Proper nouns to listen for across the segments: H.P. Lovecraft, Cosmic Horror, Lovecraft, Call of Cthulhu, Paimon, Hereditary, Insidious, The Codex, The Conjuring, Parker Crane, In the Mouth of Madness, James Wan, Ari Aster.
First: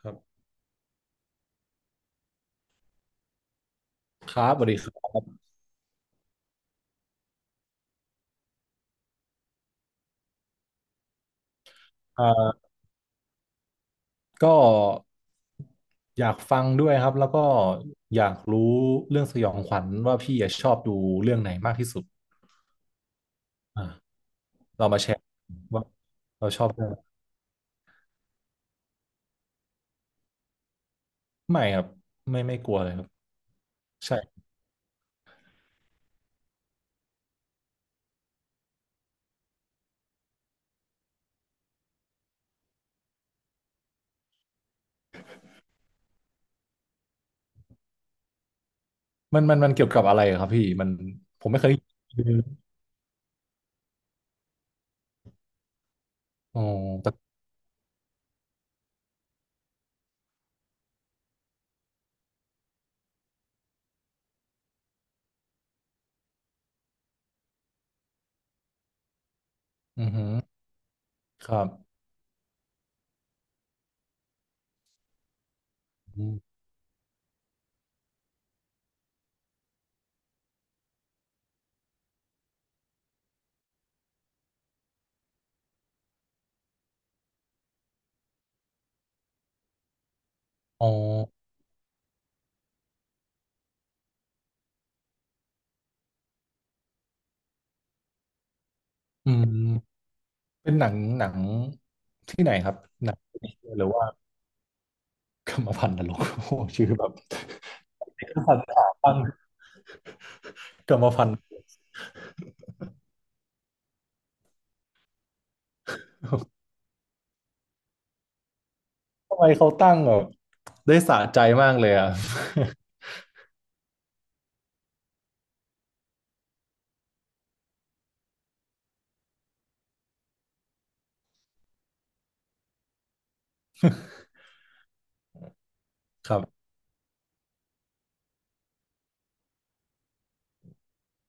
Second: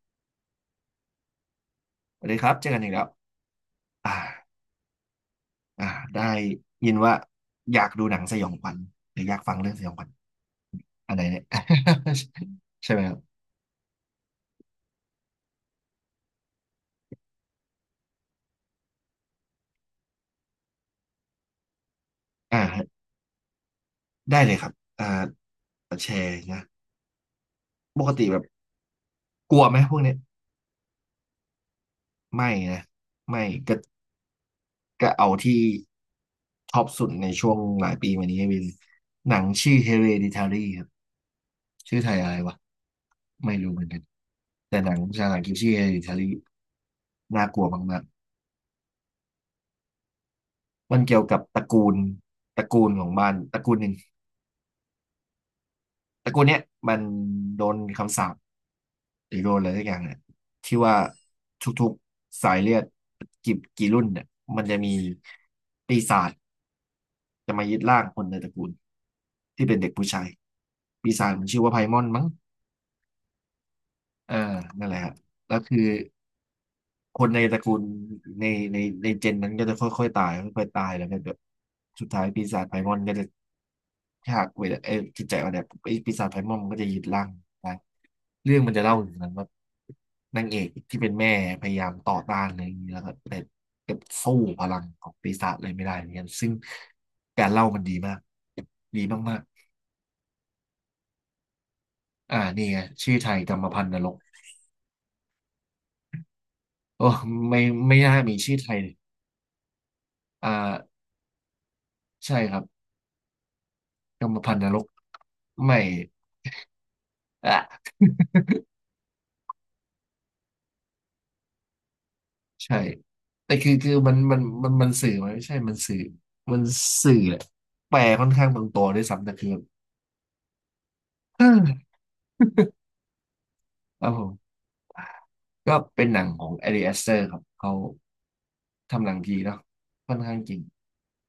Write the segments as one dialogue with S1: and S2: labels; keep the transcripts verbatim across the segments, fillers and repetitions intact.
S1: ครับ
S2: สวัสดีครับเจอกันอีกแล้วอ่า
S1: ครับสวัสดีครับ
S2: อ่าได้ยินว่าอยากดูหนังสยองขวัญหรืออยากฟังเรื่องสยองขวัญอันไหนเนี่ย
S1: เอ่า
S2: ใช่ไหมครับ
S1: ก็อยากฟังด้วยครับแล้วก็อยากรู้เรื่องสยองขวัญว่าพี่อะชอบดูเรื่องไหนมากที่สุด
S2: อ่า
S1: อ่า
S2: ได้เลยครับ
S1: เรามา
S2: อ่า
S1: แชร์ว่า
S2: แชร์
S1: เราช
S2: นะ
S1: อบเรื่องอะไร
S2: ปกติแบบกลัวไหมพวกเนี้ย
S1: ไม่ครับไม่
S2: ไม่
S1: ไม่กลัว
S2: นะ
S1: เลยครับ
S2: ไม่ก็
S1: ใช่
S2: ก็เอาที่ท็อปสุดในช่วงหลายปีมานี้เป็นหนังชื่อ Hereditary ครับชื่อไทยอะไรวะไม่รู้เหมือนกันแต่หนังภาษาอังกฤษชื่อ Hereditary น่ากลัวมาก
S1: มันมันมันเกี่ยวกับอะไรอะครับพี่มัน
S2: มันเกี่ยวกับ
S1: ผม
S2: ต
S1: ไม่
S2: ระ
S1: เคย
S2: กูลตระกูลของมันตระกูลหนึ่งตระกูลเนี้
S1: อ๋
S2: ย
S1: อ
S2: มัน
S1: แต่
S2: โดนคำสาปหรือโดนอะไรสักอย่างเนี่ยที่ว่าทุกๆสายเลือดกี่กี่รุ่นเนี่ยมันจะมีปีศาจจะมายึดร่างคนในตระกูลที่เป็นเด็กผู้
S1: อือ
S2: ชา
S1: หื
S2: ย
S1: อ
S2: ปีศาจมั
S1: ค
S2: น
S1: รั
S2: ชื่อ
S1: บ
S2: ว่าไพมอนมั้งเออนั่นแหละฮะแล้วคือ
S1: อม
S2: คนในตระกูลในในในเจนนั้นก็จะค่อยๆตายค่อยๆตายแล้วก็แบบสุดท้ายปีศาจไพมอนก็จะฉักเวลาเออจิตใจอ่อนแอไอ้ปีศาจไพมอนมันก็จะยึดร่างได้เรื่องมันจะเล่าถึงนั้นว่านางเอก
S1: อ๋อ
S2: ที่เป็นแม่พยายามต่อต้านอะไรอย่างนี้แล้วก็แต่แต่สู้พลังของปีศาจเลยไม่ได้เหมือนกันซึ่งการเล่ามันดีมากดี
S1: อื
S2: มาก
S1: มเป็นหนังหนัง
S2: ๆอ่า
S1: ที่ไหน
S2: นี่
S1: ครับ
S2: ไง
S1: ห
S2: ชื่
S1: นั
S2: อ
S1: ง
S2: ไทยกรรมพั
S1: ห
S2: น
S1: รือ
S2: ธุ์น
S1: ว่า
S2: รก
S1: กรรมพันธุ์นรก โอ้โหชื่อแบ
S2: โอ้
S1: บ
S2: ไม่ไม่น่า
S1: เป็น
S2: มีชื่
S1: สั
S2: อ
S1: ต
S2: ไท
S1: ว์
S2: ย
S1: ขา
S2: เลย
S1: ตั้ง
S2: อ่า
S1: กรรมพันธุ์
S2: ใช่ครับ กรรมพันธุ์นรกไม่อ่ะ
S1: ทำไมเขาตั้งแบบได้สะใจมากเลยอ่ะ
S2: ใช่แต่คือคือมันมันมันมันสื่อไหมไม่ใช่มันสื่อมันสื่อแหละแปลค่อนข้างตรงตัวด้วยซ้ำแต่คือแบบ เออครับผมก็เป็นหนั ง
S1: ครั
S2: ของ
S1: บ
S2: แอริอสเตอร์ครับเขาทำหนังดีเนาะค่อนข้างจริง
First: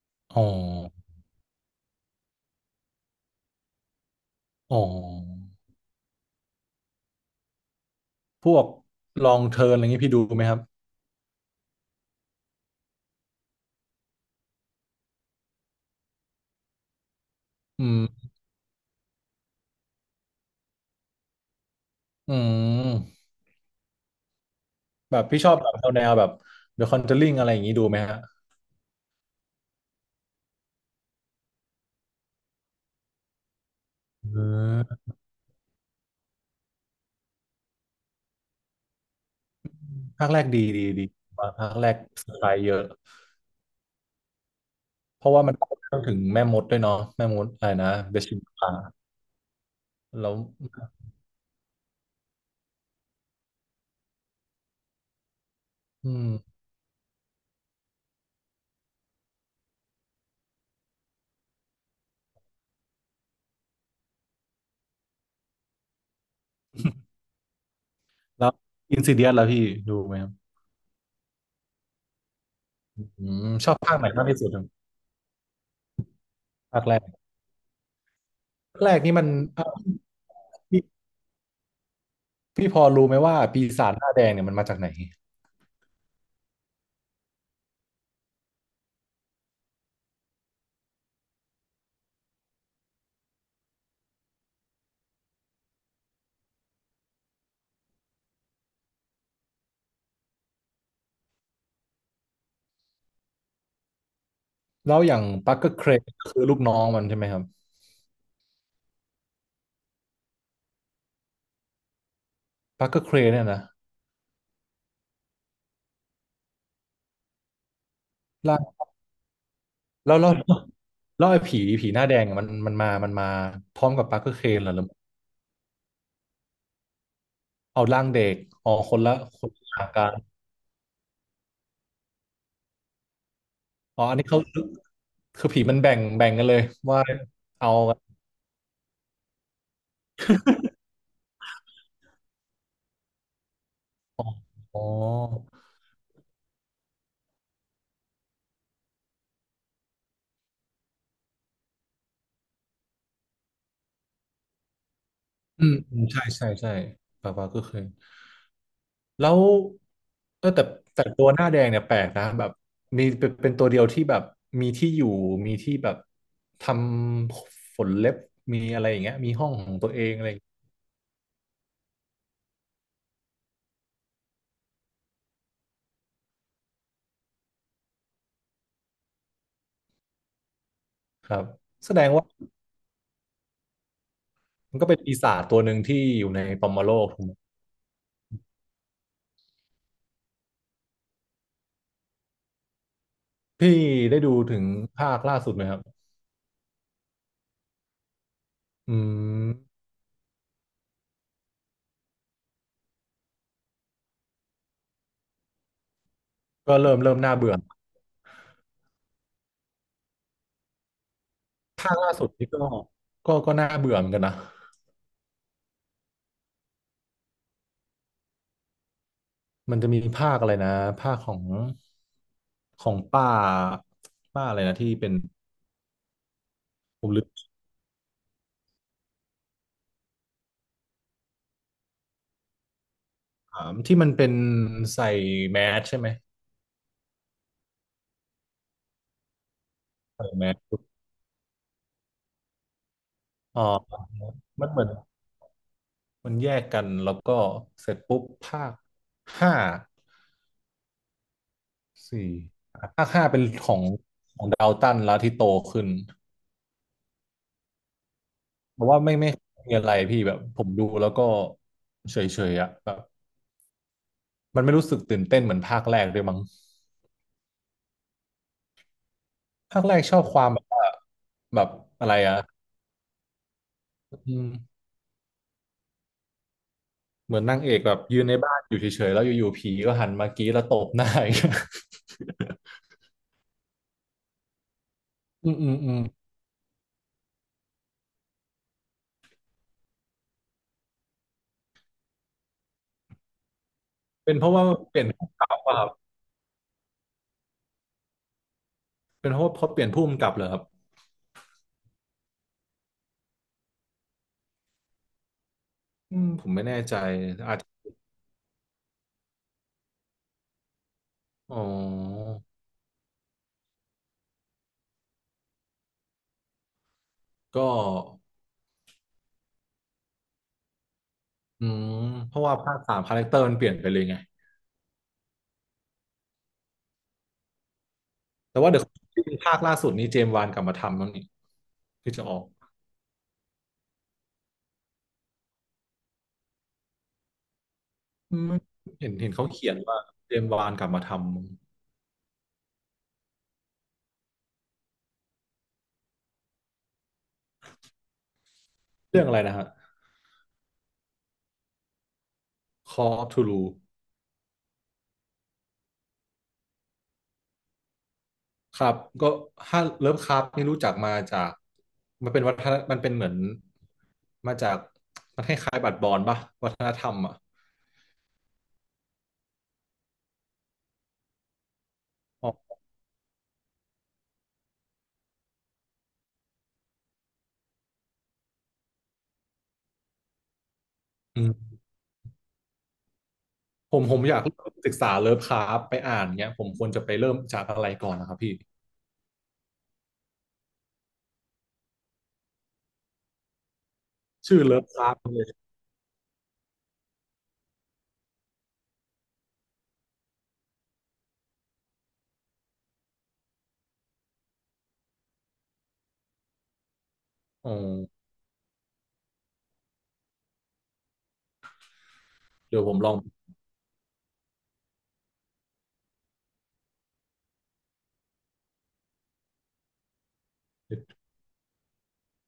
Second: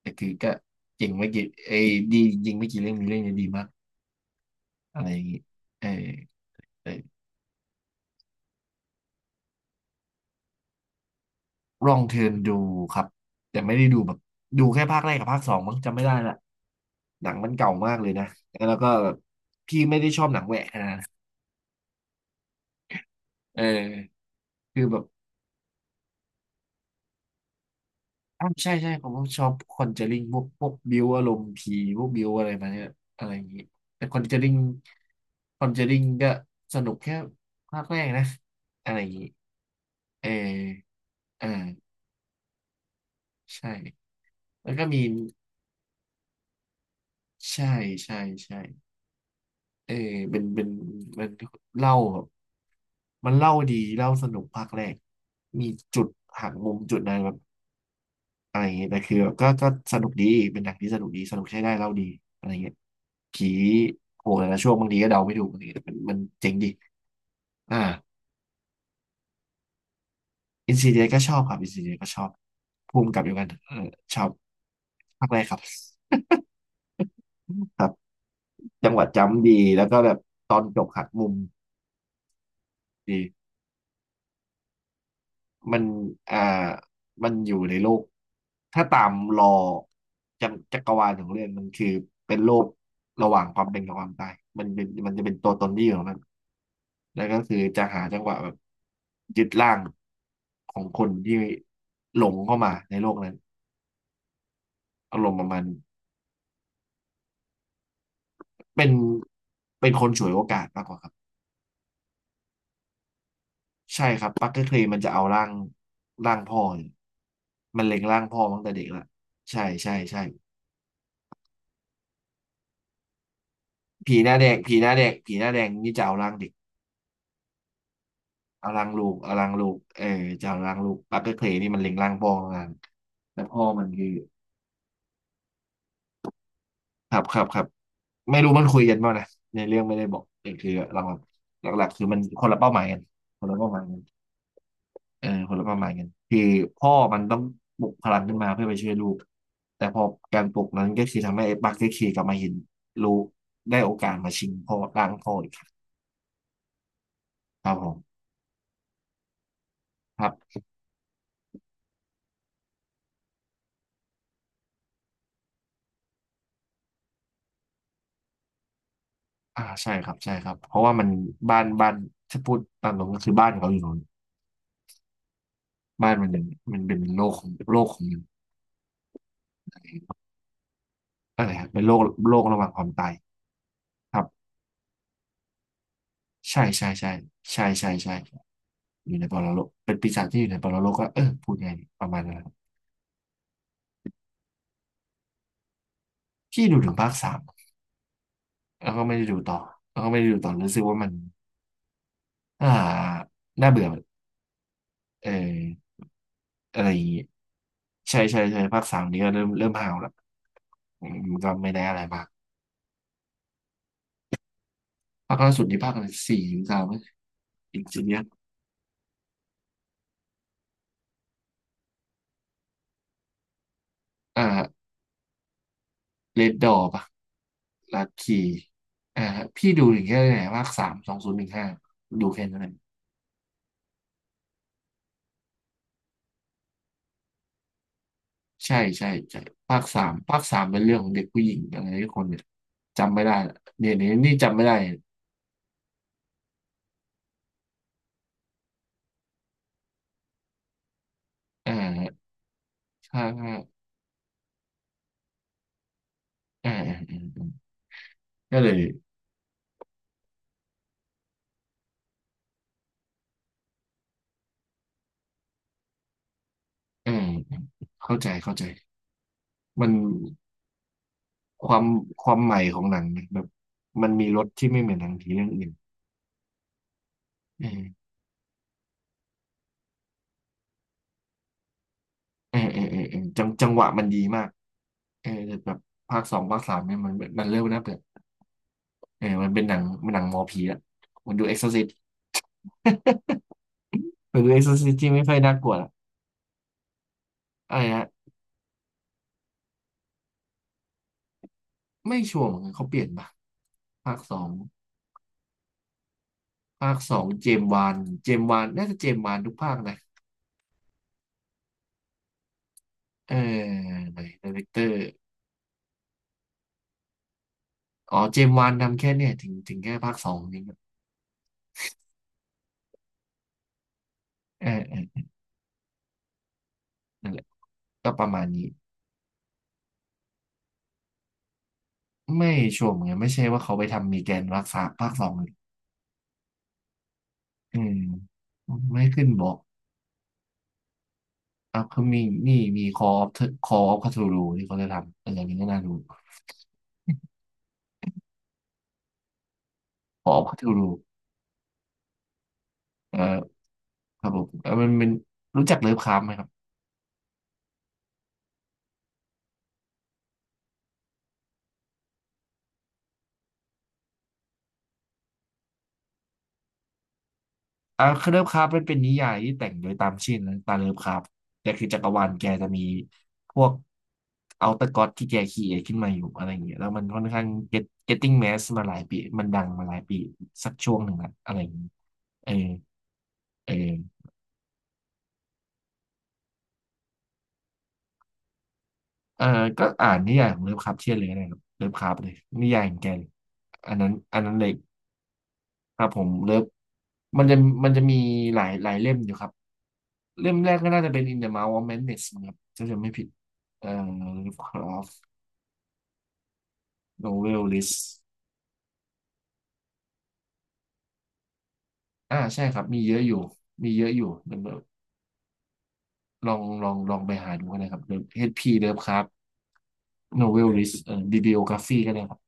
S2: แต่คือ
S1: อ๋อ
S2: ก็เจริงไม่กี่เอยดีจริงไม่กี่เรื่องมีเรื่องเนี้ดีมาก
S1: อ๋อ
S2: อะไรอย่างงี้เออเออ
S1: พวกลองเทิร์นอะไรงี้พี่ดูไหมครับ
S2: ลองเทิร์นดูครับแต่ไม่ได้ดูแบบดูแค่ภาคแรกกับภาคสองมั้งจำไม่ได้ละหนังมันเก่า
S1: อื
S2: มากเลยนะ
S1: ม
S2: แล้วก็แบบพี่ไม่ได้ชอบหนังแหวกขนาดนะ
S1: อืม
S2: เออคือแบบ
S1: แบบพี่ชอบแบบแนวแบบ เดอะ คอนเจอริง อะไรอย่างงี้ดูไหมฮะ
S2: อ้าวใช่ใช่ผมก็ชอบคอนเจอริงพวกพวกบิวอารมณ์ผีพวกบิวอะไรมาเนี่ยอะไรอย่างนี้แต่คอนเจ
S1: เ
S2: อริง
S1: ออ
S2: คอนเจอริงก็สนุกแค่ภาคแรกนะอะไรอย่างนี้เอ
S1: ภา
S2: อ
S1: คแรกดีดีดี
S2: เออ
S1: ว่าภาคแรกสไตล์เยอะ
S2: ใช่แล้วก็มี
S1: เพราะว่ามันพูดเรื่องถึงแม่มดด้วยเนาะแม่มด
S2: ใช่
S1: อะไรนะ
S2: ใช่
S1: เดชิม
S2: ใช่
S1: พา
S2: เออ
S1: แล้ว
S2: เป็นเป็นมันเล่าแบบมันเล่าดีเล่าสนุกภาคแรกมีจุด
S1: อืม
S2: หักมุมจุดอะไรแบบอะไรอย่างเงี้ยแต่คือแบบก็ก็สนุกดีเป็นหนังที่สนุกดีสนุกใช้ได้เล่าดีอะไรเงี้ยผีโผล่แต่ละช่วงบางทีก็เดาไม่ถูกอะไรเงที้ยแต่มันมันเจ๋งดีอ่า
S1: แล้วอินซิเดียสล่ะพี่ดูไหมครับ
S2: อินซีเดียก็ชอบครับอินซีเดียก็ชอบภูมิกับ
S1: อื
S2: เดียวกั
S1: ม
S2: น
S1: ช
S2: เอ
S1: อ
S2: อ
S1: บภาคไหน
S2: ชอ
S1: มาก
S2: บ
S1: ที่สุดครับ
S2: ภาคแรกครับ
S1: ภาคแรก
S2: ครับ
S1: แร
S2: จังห
S1: ก
S2: วะ
S1: นี่มัน
S2: จำดี
S1: เอ่อ
S2: แล้วก็แบบตอน
S1: พี่
S2: จบหักมุม
S1: พี่พอรู้ไหม
S2: ดี
S1: ว่าปีศาจหน้าแดงเนี่ยมันมาจากไหน
S2: มันอ่ามันอยู่ในโลก ถ้าตามรอจักรจักรวาลของเรื่องมันคือเป็นโลกระหว่างความเป็นกับความตายมันเป็นมันจะเป็นตัวตนที่อยู่ของมัน แล้วก็คือจะหาจังหวะแบบยึดร่างของคนที่หลงเข้ามาในโลกนั้น
S1: แล้วอ
S2: อา
S1: ย่าง
S2: รมณ์ประ
S1: ปัก
S2: มาณ
S1: เกอร์
S2: นี้
S1: เครนคือลูกน้องมันใช่ไหมครับ
S2: เป็นเป็นคนฉวยโอกาสมากกว่าครับ
S1: ปักเกอร์เครนเนี่ยนะ
S2: ใช่ครับปักเกอร์เคลย์มันจะเอาร่างร่างพ่อเนี่ยมันเล็งร่างพ่อมาตั้งแต่
S1: ล่า
S2: เด็กละใช่ใช่
S1: แล้ว
S2: ใช่
S1: แล้วแล้วแล้วไอ้ผีผีหน้าแดงอะมันมันมามันมาพร้อมกับ
S2: ผี
S1: ปัก
S2: ห
S1: เกอ
S2: น้า
S1: ร์เค
S2: แด
S1: ร
S2: ง
S1: นเหรอ
S2: ผี
S1: หรื
S2: ห
S1: อ
S2: น้าแดงผีหน้าแดงนี่จะเอาร่างเด็ก
S1: เอาร่างเด็ก
S2: เอา
S1: อ๋อ
S2: ร่าง
S1: คน
S2: ลู
S1: ละ
S2: กเอา
S1: ค
S2: ร่า
S1: น
S2: ง
S1: ละ
S2: ลู
S1: อ
S2: ก
S1: ย่าง
S2: เออ
S1: การ
S2: จะเอาร่างลูกปักเกอร์เคลนี่มันเล็งร่างพ่อมากแล้วพ่อมัน
S1: อ๋อ
S2: คือ
S1: อันนี้เขาคือผีมันแบ่งแบ่งกันเลยว่า
S2: ครับครับครับ
S1: เอา
S2: ไม่รู้มันคุยกันบ้างนะในเรื่องไม่ได้บอกเออคือหลักหลักหลักๆคือมันคนละเป้าหมายกันคนละเป้าหมายกัน
S1: อ๋ออ๋อ
S2: เออคนละเป้าหมายกันคือพ่อมันต้องปลุกพลังขึ้นมาเพื่อไปช่วยลูกแต่พอการปลุกนั้นก็คือทำให้ไอ้ปักเกอร์เคลกลับมาเห็นลูกได้โอกาสมาชิงพ่อร่างพ่ออีก
S1: อืมอืมใช่ใช่ใช่ปักเกอ
S2: ค
S1: ร์เค
S2: รับ
S1: ร
S2: ผ
S1: น
S2: ม
S1: แล้ว
S2: คร
S1: เออ
S2: ับ
S1: แต่แต่ตัวหน้าแดงเนี่ยแปลกนะแบบมีเป็นเป็นตัวเดียวที่แบบมีที่อยู่มีที่แบบทำฝนเล็บมีอะไรอย่างเงี้ยมีห้อง
S2: อ่า
S1: ของตั
S2: ใช่
S1: วเอ
S2: ครั
S1: ง
S2: บ
S1: อะไรอ
S2: ใช่
S1: ย่าง
S2: ครั
S1: เงี้ย
S2: บเพราะว่ามันบ้านบ้านถ้าพูดตามตรงก็คือบ้านเขาอยู่นู้นบ้านมันเป็นมันเป็นโลกของโลกของ
S1: ครั
S2: อะ
S1: บ
S2: ไรครับเป็น
S1: แส
S2: โลก
S1: ดงว่า
S2: โลกระหว่างความตายครับ
S1: มันก็เป็นปีศาจตัวหนึ่งที่อยู่ใน
S2: ใช่
S1: ปอม
S2: ใช่
S1: โลก
S2: ใช่
S1: ถูกไหม
S2: ใช่ใช่ใช่อยู่ในปรโลกเป็นปีศาจที่อยู่ในปรโลกก็เออพูดไงดีประมาณนั้นครับ
S1: พี่ได้ดูถึงภาคล่าสุดไหมครับ
S2: ที่ดูถึงภาคสามแล้ว
S1: อื
S2: ก็ไม่ได้ดูต่อ
S1: ม
S2: แล้วก็ไม่ได้ดูต่อรู้สึกว่ามันอ่าน่าเบื่อเออ
S1: ก็
S2: อะไร
S1: เริ่
S2: อ
S1: ม
S2: ย่าง
S1: เริ่
S2: งี้
S1: มน่าเบื่อ
S2: ใช่ใช่ใช่ภาคสามนี้ก็เริ่มเริ่มห่าวละอืมมันก็ไม่ได้
S1: ภา
S2: อะ
S1: ค
S2: ไร
S1: ล่า
S2: มา
S1: สุ
S2: ก
S1: ดนี่ก็ก็ก็น่าเบื่อเหมือนกันนะ
S2: ภาคล่าสุดนี่ภาคอะไรสี่หสาม อินสิเนียส
S1: มันจะมีภาคอะไรนะภาคของของป้าป้าอะไรนะ
S2: อ่า
S1: ที่เป็น
S2: เรดดอปะ
S1: ผมลืม
S2: ลัคคีอ่าพี่ดูถึงแค่ไหนภาคสามสองศูนย์หนึ่งห้าดูแค่นั้นเอง
S1: ถามที่มันเป็นใส่แมสใช่ไหม
S2: ใช่ใช่ใช่ภาคสาม
S1: ใส่
S2: ภาค
S1: แม
S2: สา
S1: ส
S2: มเป็
S1: ปุ๊
S2: น
S1: บ
S2: เรื่องของเด็กผู้หญิงอะไรทุกคนเนี่ยจำไม่ได้ละ
S1: อ๋อ
S2: เนี่ยเนี่ยนี่จำไม่
S1: มัน
S2: ได้
S1: เหมือนมันแยกกันแล้วก็เสร็จปุ๊บภาคห้า
S2: อ่า
S1: สี่ภาค
S2: ถ้า
S1: ห้าเป็น
S2: ถ้า
S1: ของดาวตันแล้วที่โตขึ้น
S2: อ่าอ่าอ่าอ่าก็เล
S1: เพ
S2: ย
S1: ราะว่าไม่ไม่มีอะไรพี่แบบผมดูแล้วก็เฉยๆอ่ะแบบมันไม่รู้สึกตื่นเต้นเหมือนภาคแรกด้วยมั้ง
S2: เออเข้าใจเข้าใจ
S1: ภาค
S2: มัน
S1: แรกชอบความแบบว่าแบ
S2: ค
S1: บ
S2: วาม
S1: อะไร
S2: ควา
S1: อ่ะ
S2: มใหม่ของหนังเนี่ยแบบมันมี
S1: อื
S2: รส
S1: ม
S2: ที่ไม่เหมือนหนังผีเรื่องอื่น
S1: เหมือนนาง
S2: เอ
S1: เอกแบบ
S2: อ
S1: ยืนในบ้านอยู่เฉยๆแล้วอยู่ๆผีก็หันมากรี้แล้วตบหน้าอย่างเงี้ย
S2: เออเออเออเออจังจังหวะมันดีมาก เออ
S1: อื
S2: แต่
S1: มอื
S2: แบ
S1: ม
S2: บ
S1: อืม
S2: ภาคสองภาคสามเนี่ยมันมันเริ่มน่าเบื่อเออมันเป็นหนังมันหนังหมอผีละมันดูเอ็กซ์ซซิส
S1: เป็น
S2: มัน
S1: เพ
S2: ดู
S1: ราะ
S2: เอ็ก
S1: ว่า
S2: ซ์ซซิส
S1: เปลี่ยน
S2: ที่
S1: ก
S2: ไม่
S1: ลับ
S2: ค่อย
S1: ป
S2: น่ากลัว
S1: ่ะครั
S2: ละ
S1: บ
S2: อะไรฮะ
S1: เป็นเพราะว่าพอเปลี่ยนผู้กำกับเหรอครับ
S2: ไม่ชัวร์เหมือนกันเขาเปลี่ยนปะภาคสอง
S1: อืมผมไม่แน่
S2: ภา
S1: ใจ
S2: คสองเจ
S1: อาจ
S2: ม
S1: จะ
S2: ส์วานเจมส์วานน่าจะเจมส์วานทุกภาคนะ
S1: อ๋อ
S2: เออไหนดีเรคเตอร์
S1: ก็
S2: อ๋อเจมส์วานทำแค่เนี่ยถึงถึงแค่ภาคสองนี่
S1: อืมเพราะว่าภาคสามคาแรคเตอร์มันเปลี่ยนไปเลยไง
S2: เออเออนั่นแหละก็ประมาณ
S1: แต่
S2: นี้
S1: ว่าเดี๋ยวภาคล่าสุดนี้เจมส์วานกลับมาทำแล้วนี่ที่จะออก
S2: ไม่ชัวร์เหมือนกันไม่ใช่ว่าเขาไปทำมีแกนรักษาภาคสองเลยอืม
S1: อืม
S2: ไม่
S1: เห็น
S2: ขึ้น
S1: เห็น
S2: บ
S1: เขา
S2: อก
S1: เขียนว่าเจมส์วานกลับมาท
S2: อัพคอมีนี่มีคออฟคออฟคาทูรูที่เขาจะทำเอออันี้ก็น่าดู
S1: ำเรื่องอะไรนะฮะ
S2: คออฟคาทูรู
S1: Call of
S2: เออ
S1: Cthulhu
S2: ครับผมเออมันเป็นรู้จักเลิฟคราฟต์ไหมครับ
S1: ครับก็ถ้าเลิฟคราฟนี่รู้จักมาจากมันเป็นวัฒนมันเป็นเหมือนมาจากมันคล้ายๆบัตรบอลป่ะวัฒนธรรมอ่ะ
S2: อ่าคเลิฟคราฟต์มันเป็นนิยายที่แต่งโดยตามชื่อนะตามเลิฟคราฟต์แต่คือจักรวาลแกจะมีพวกเอาต r ก o d ที่แกคีเอทขึ้นมาอยู่อะไรอย่างเงี้ยแล้วมันค่อนข้าง get getting mass มาหลายปีมันดังมาหลายปีสักช่วงหนึ่งละ
S1: อื
S2: อะไรอย่าง
S1: ม
S2: เงี้ยเออเอ
S1: ผมผม
S2: อ
S1: อยากศึกษาเลิฟคราฟต์ไปอ่านเนี้ยผมควรจะไปเริ่มจากอะไรก่อนนะครับพี่
S2: เออก็อ่านนิยายของเลิฟคราฟเชียนเลยก็ได้ครับ เลิฟคราฟต์เลยนิยายของแกเลยอันนั้นอันนั้น
S1: ชื่อ
S2: เลย
S1: เลิฟคราฟต์เลย
S2: ครับผมเลิฟ มันจะมันจะมีหลายหลายเล่มอยู่ครับ เล่มแรกก็น่าจะเป็น In the Mouth of Madness นะครับถ้าจะไม่ผิดเอ่อ Lovecraft Novel
S1: อ๋อ
S2: List อ่าใช่ค
S1: เดี๋ย
S2: รั
S1: ว
S2: บ
S1: ผม
S2: มี
S1: ล
S2: เย
S1: อง
S2: อะอยู่มีเยอะอยู่เดี๋ยวลองลองลองไปหาดูกันนะครับ เอช พี Lovecraft Novel List เอ่อ Bibliography ก็ได้ครับ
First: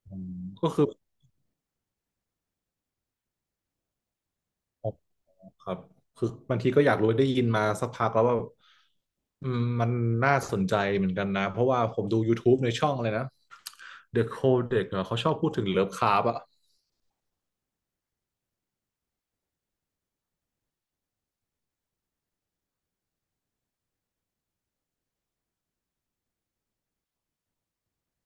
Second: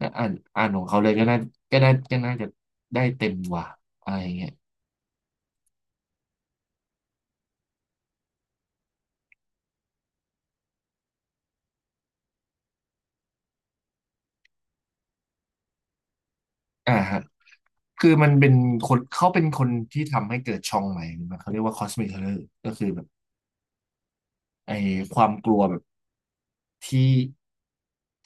S2: ก็
S1: อื
S2: อ่าน
S1: ม
S2: อ่า
S1: ก็
S2: นขอ
S1: คือ
S2: งเขาเลยก็น่าก็น่าก็น่าจะได้เต็มกว่าอะไรอย่างเงี้ย
S1: อ๋อครับคือบางทีก็อยากรู้ได้ยินมาสักพักแล้วว่าอืมมันน่าสนใจเหมือนกันนะเพราะว่าผมดู ยูทูบ ในช่องเลยนะ เดอะ โคเด็กซ์ เหรอเขาชอบพูดถึงเลิฟคราฟต์อะ
S2: อ่าฮะ คือมันเป็นคนเขาเป็นคนที่ทำให้เกิดช่องใหม่มันเขาเรียกว่าคอสมิเ o อร์ก็คือแบบไอ้ความกลัวแบบที่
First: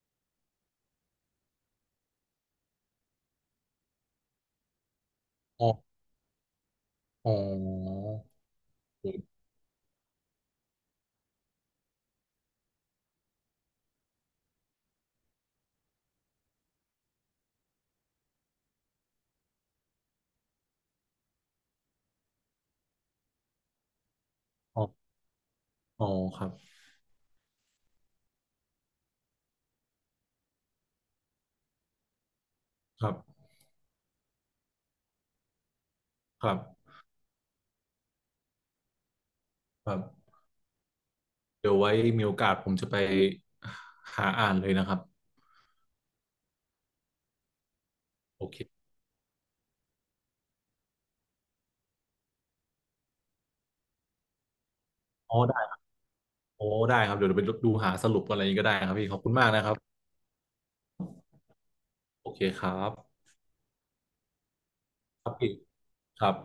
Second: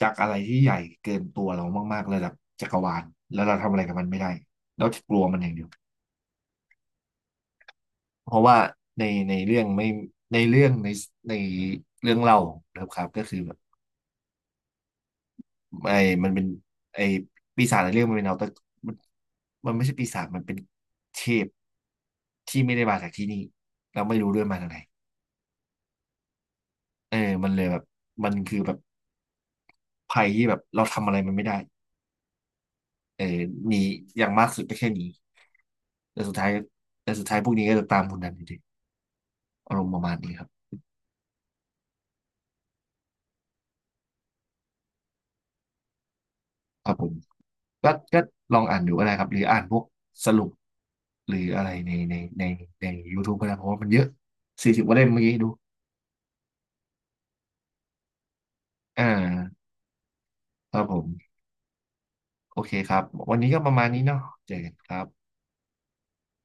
S2: จากอะไรที่ใหญ่เกินตัวเรามากๆระดับจักรวาลแล้วเราทำอะไรกับมันไม่ได้เราจะกลัวมันอย่างเดีย
S1: อ๋อ
S2: ว
S1: อ๋อ
S2: เพราะว่าในในเรื่องไม่ในเรื่องในในเรื่องเล่าครับครับก็คือแบบไอ้มันเป็นไอ้ปีศาจในเรื่องมันเป็นเอาแต่มันมันไม่ใช่ปีศาจมันเป็นเทพที่ไม่ได้มาจากที่นี่เราไม่รู้ด้วยมาจากไหน
S1: อ๋ออ๋อครับ
S2: เออมันเลยแบบมันคือแบบภัยที่แบบเราทำอะไรมันไม่ได้
S1: ครั
S2: เออ
S1: บ
S2: หนีอย่างมากสุดก็แค่หนีแต่สุด
S1: ค
S2: ท้าย
S1: รับ
S2: แต่สุดท้ายพวกนี้ก็จะตามคุณนันอยู่ดีอารม
S1: ค
S2: ณ์ป
S1: รั
S2: ระมาณ
S1: บ
S2: นี้ครับ
S1: เดี๋ยวไว้มีโอกาสผมจะไปหาอ่านเลยนะครับ
S2: ครับผมก็ก็
S1: โอ
S2: ลองอ่าน
S1: เค
S2: ดูก็ได้ครับ หรืออ่านพวกสรุปหรืออะไรในในในใน YouTube ก็ได้เพราะว่ามันเยอะสี่สิบกว่าเล่มเมื่อกี้
S1: โอ้
S2: ดู
S1: ได้โอ้ได้ครับ เดี๋ยวเราไปดูหาสรุปอะไรนี้ก็ได้ครับ
S2: อ่
S1: พี่ขอบคุณมาก
S2: า
S1: นะครับ
S2: ครับผม
S1: โอเค
S2: โอ
S1: ค
S2: เค
S1: รั
S2: ค
S1: บ
S2: รับ วันนี้ก็ประมาณนี้เนาะเจอกันครับ
S1: ครับพี่ครับ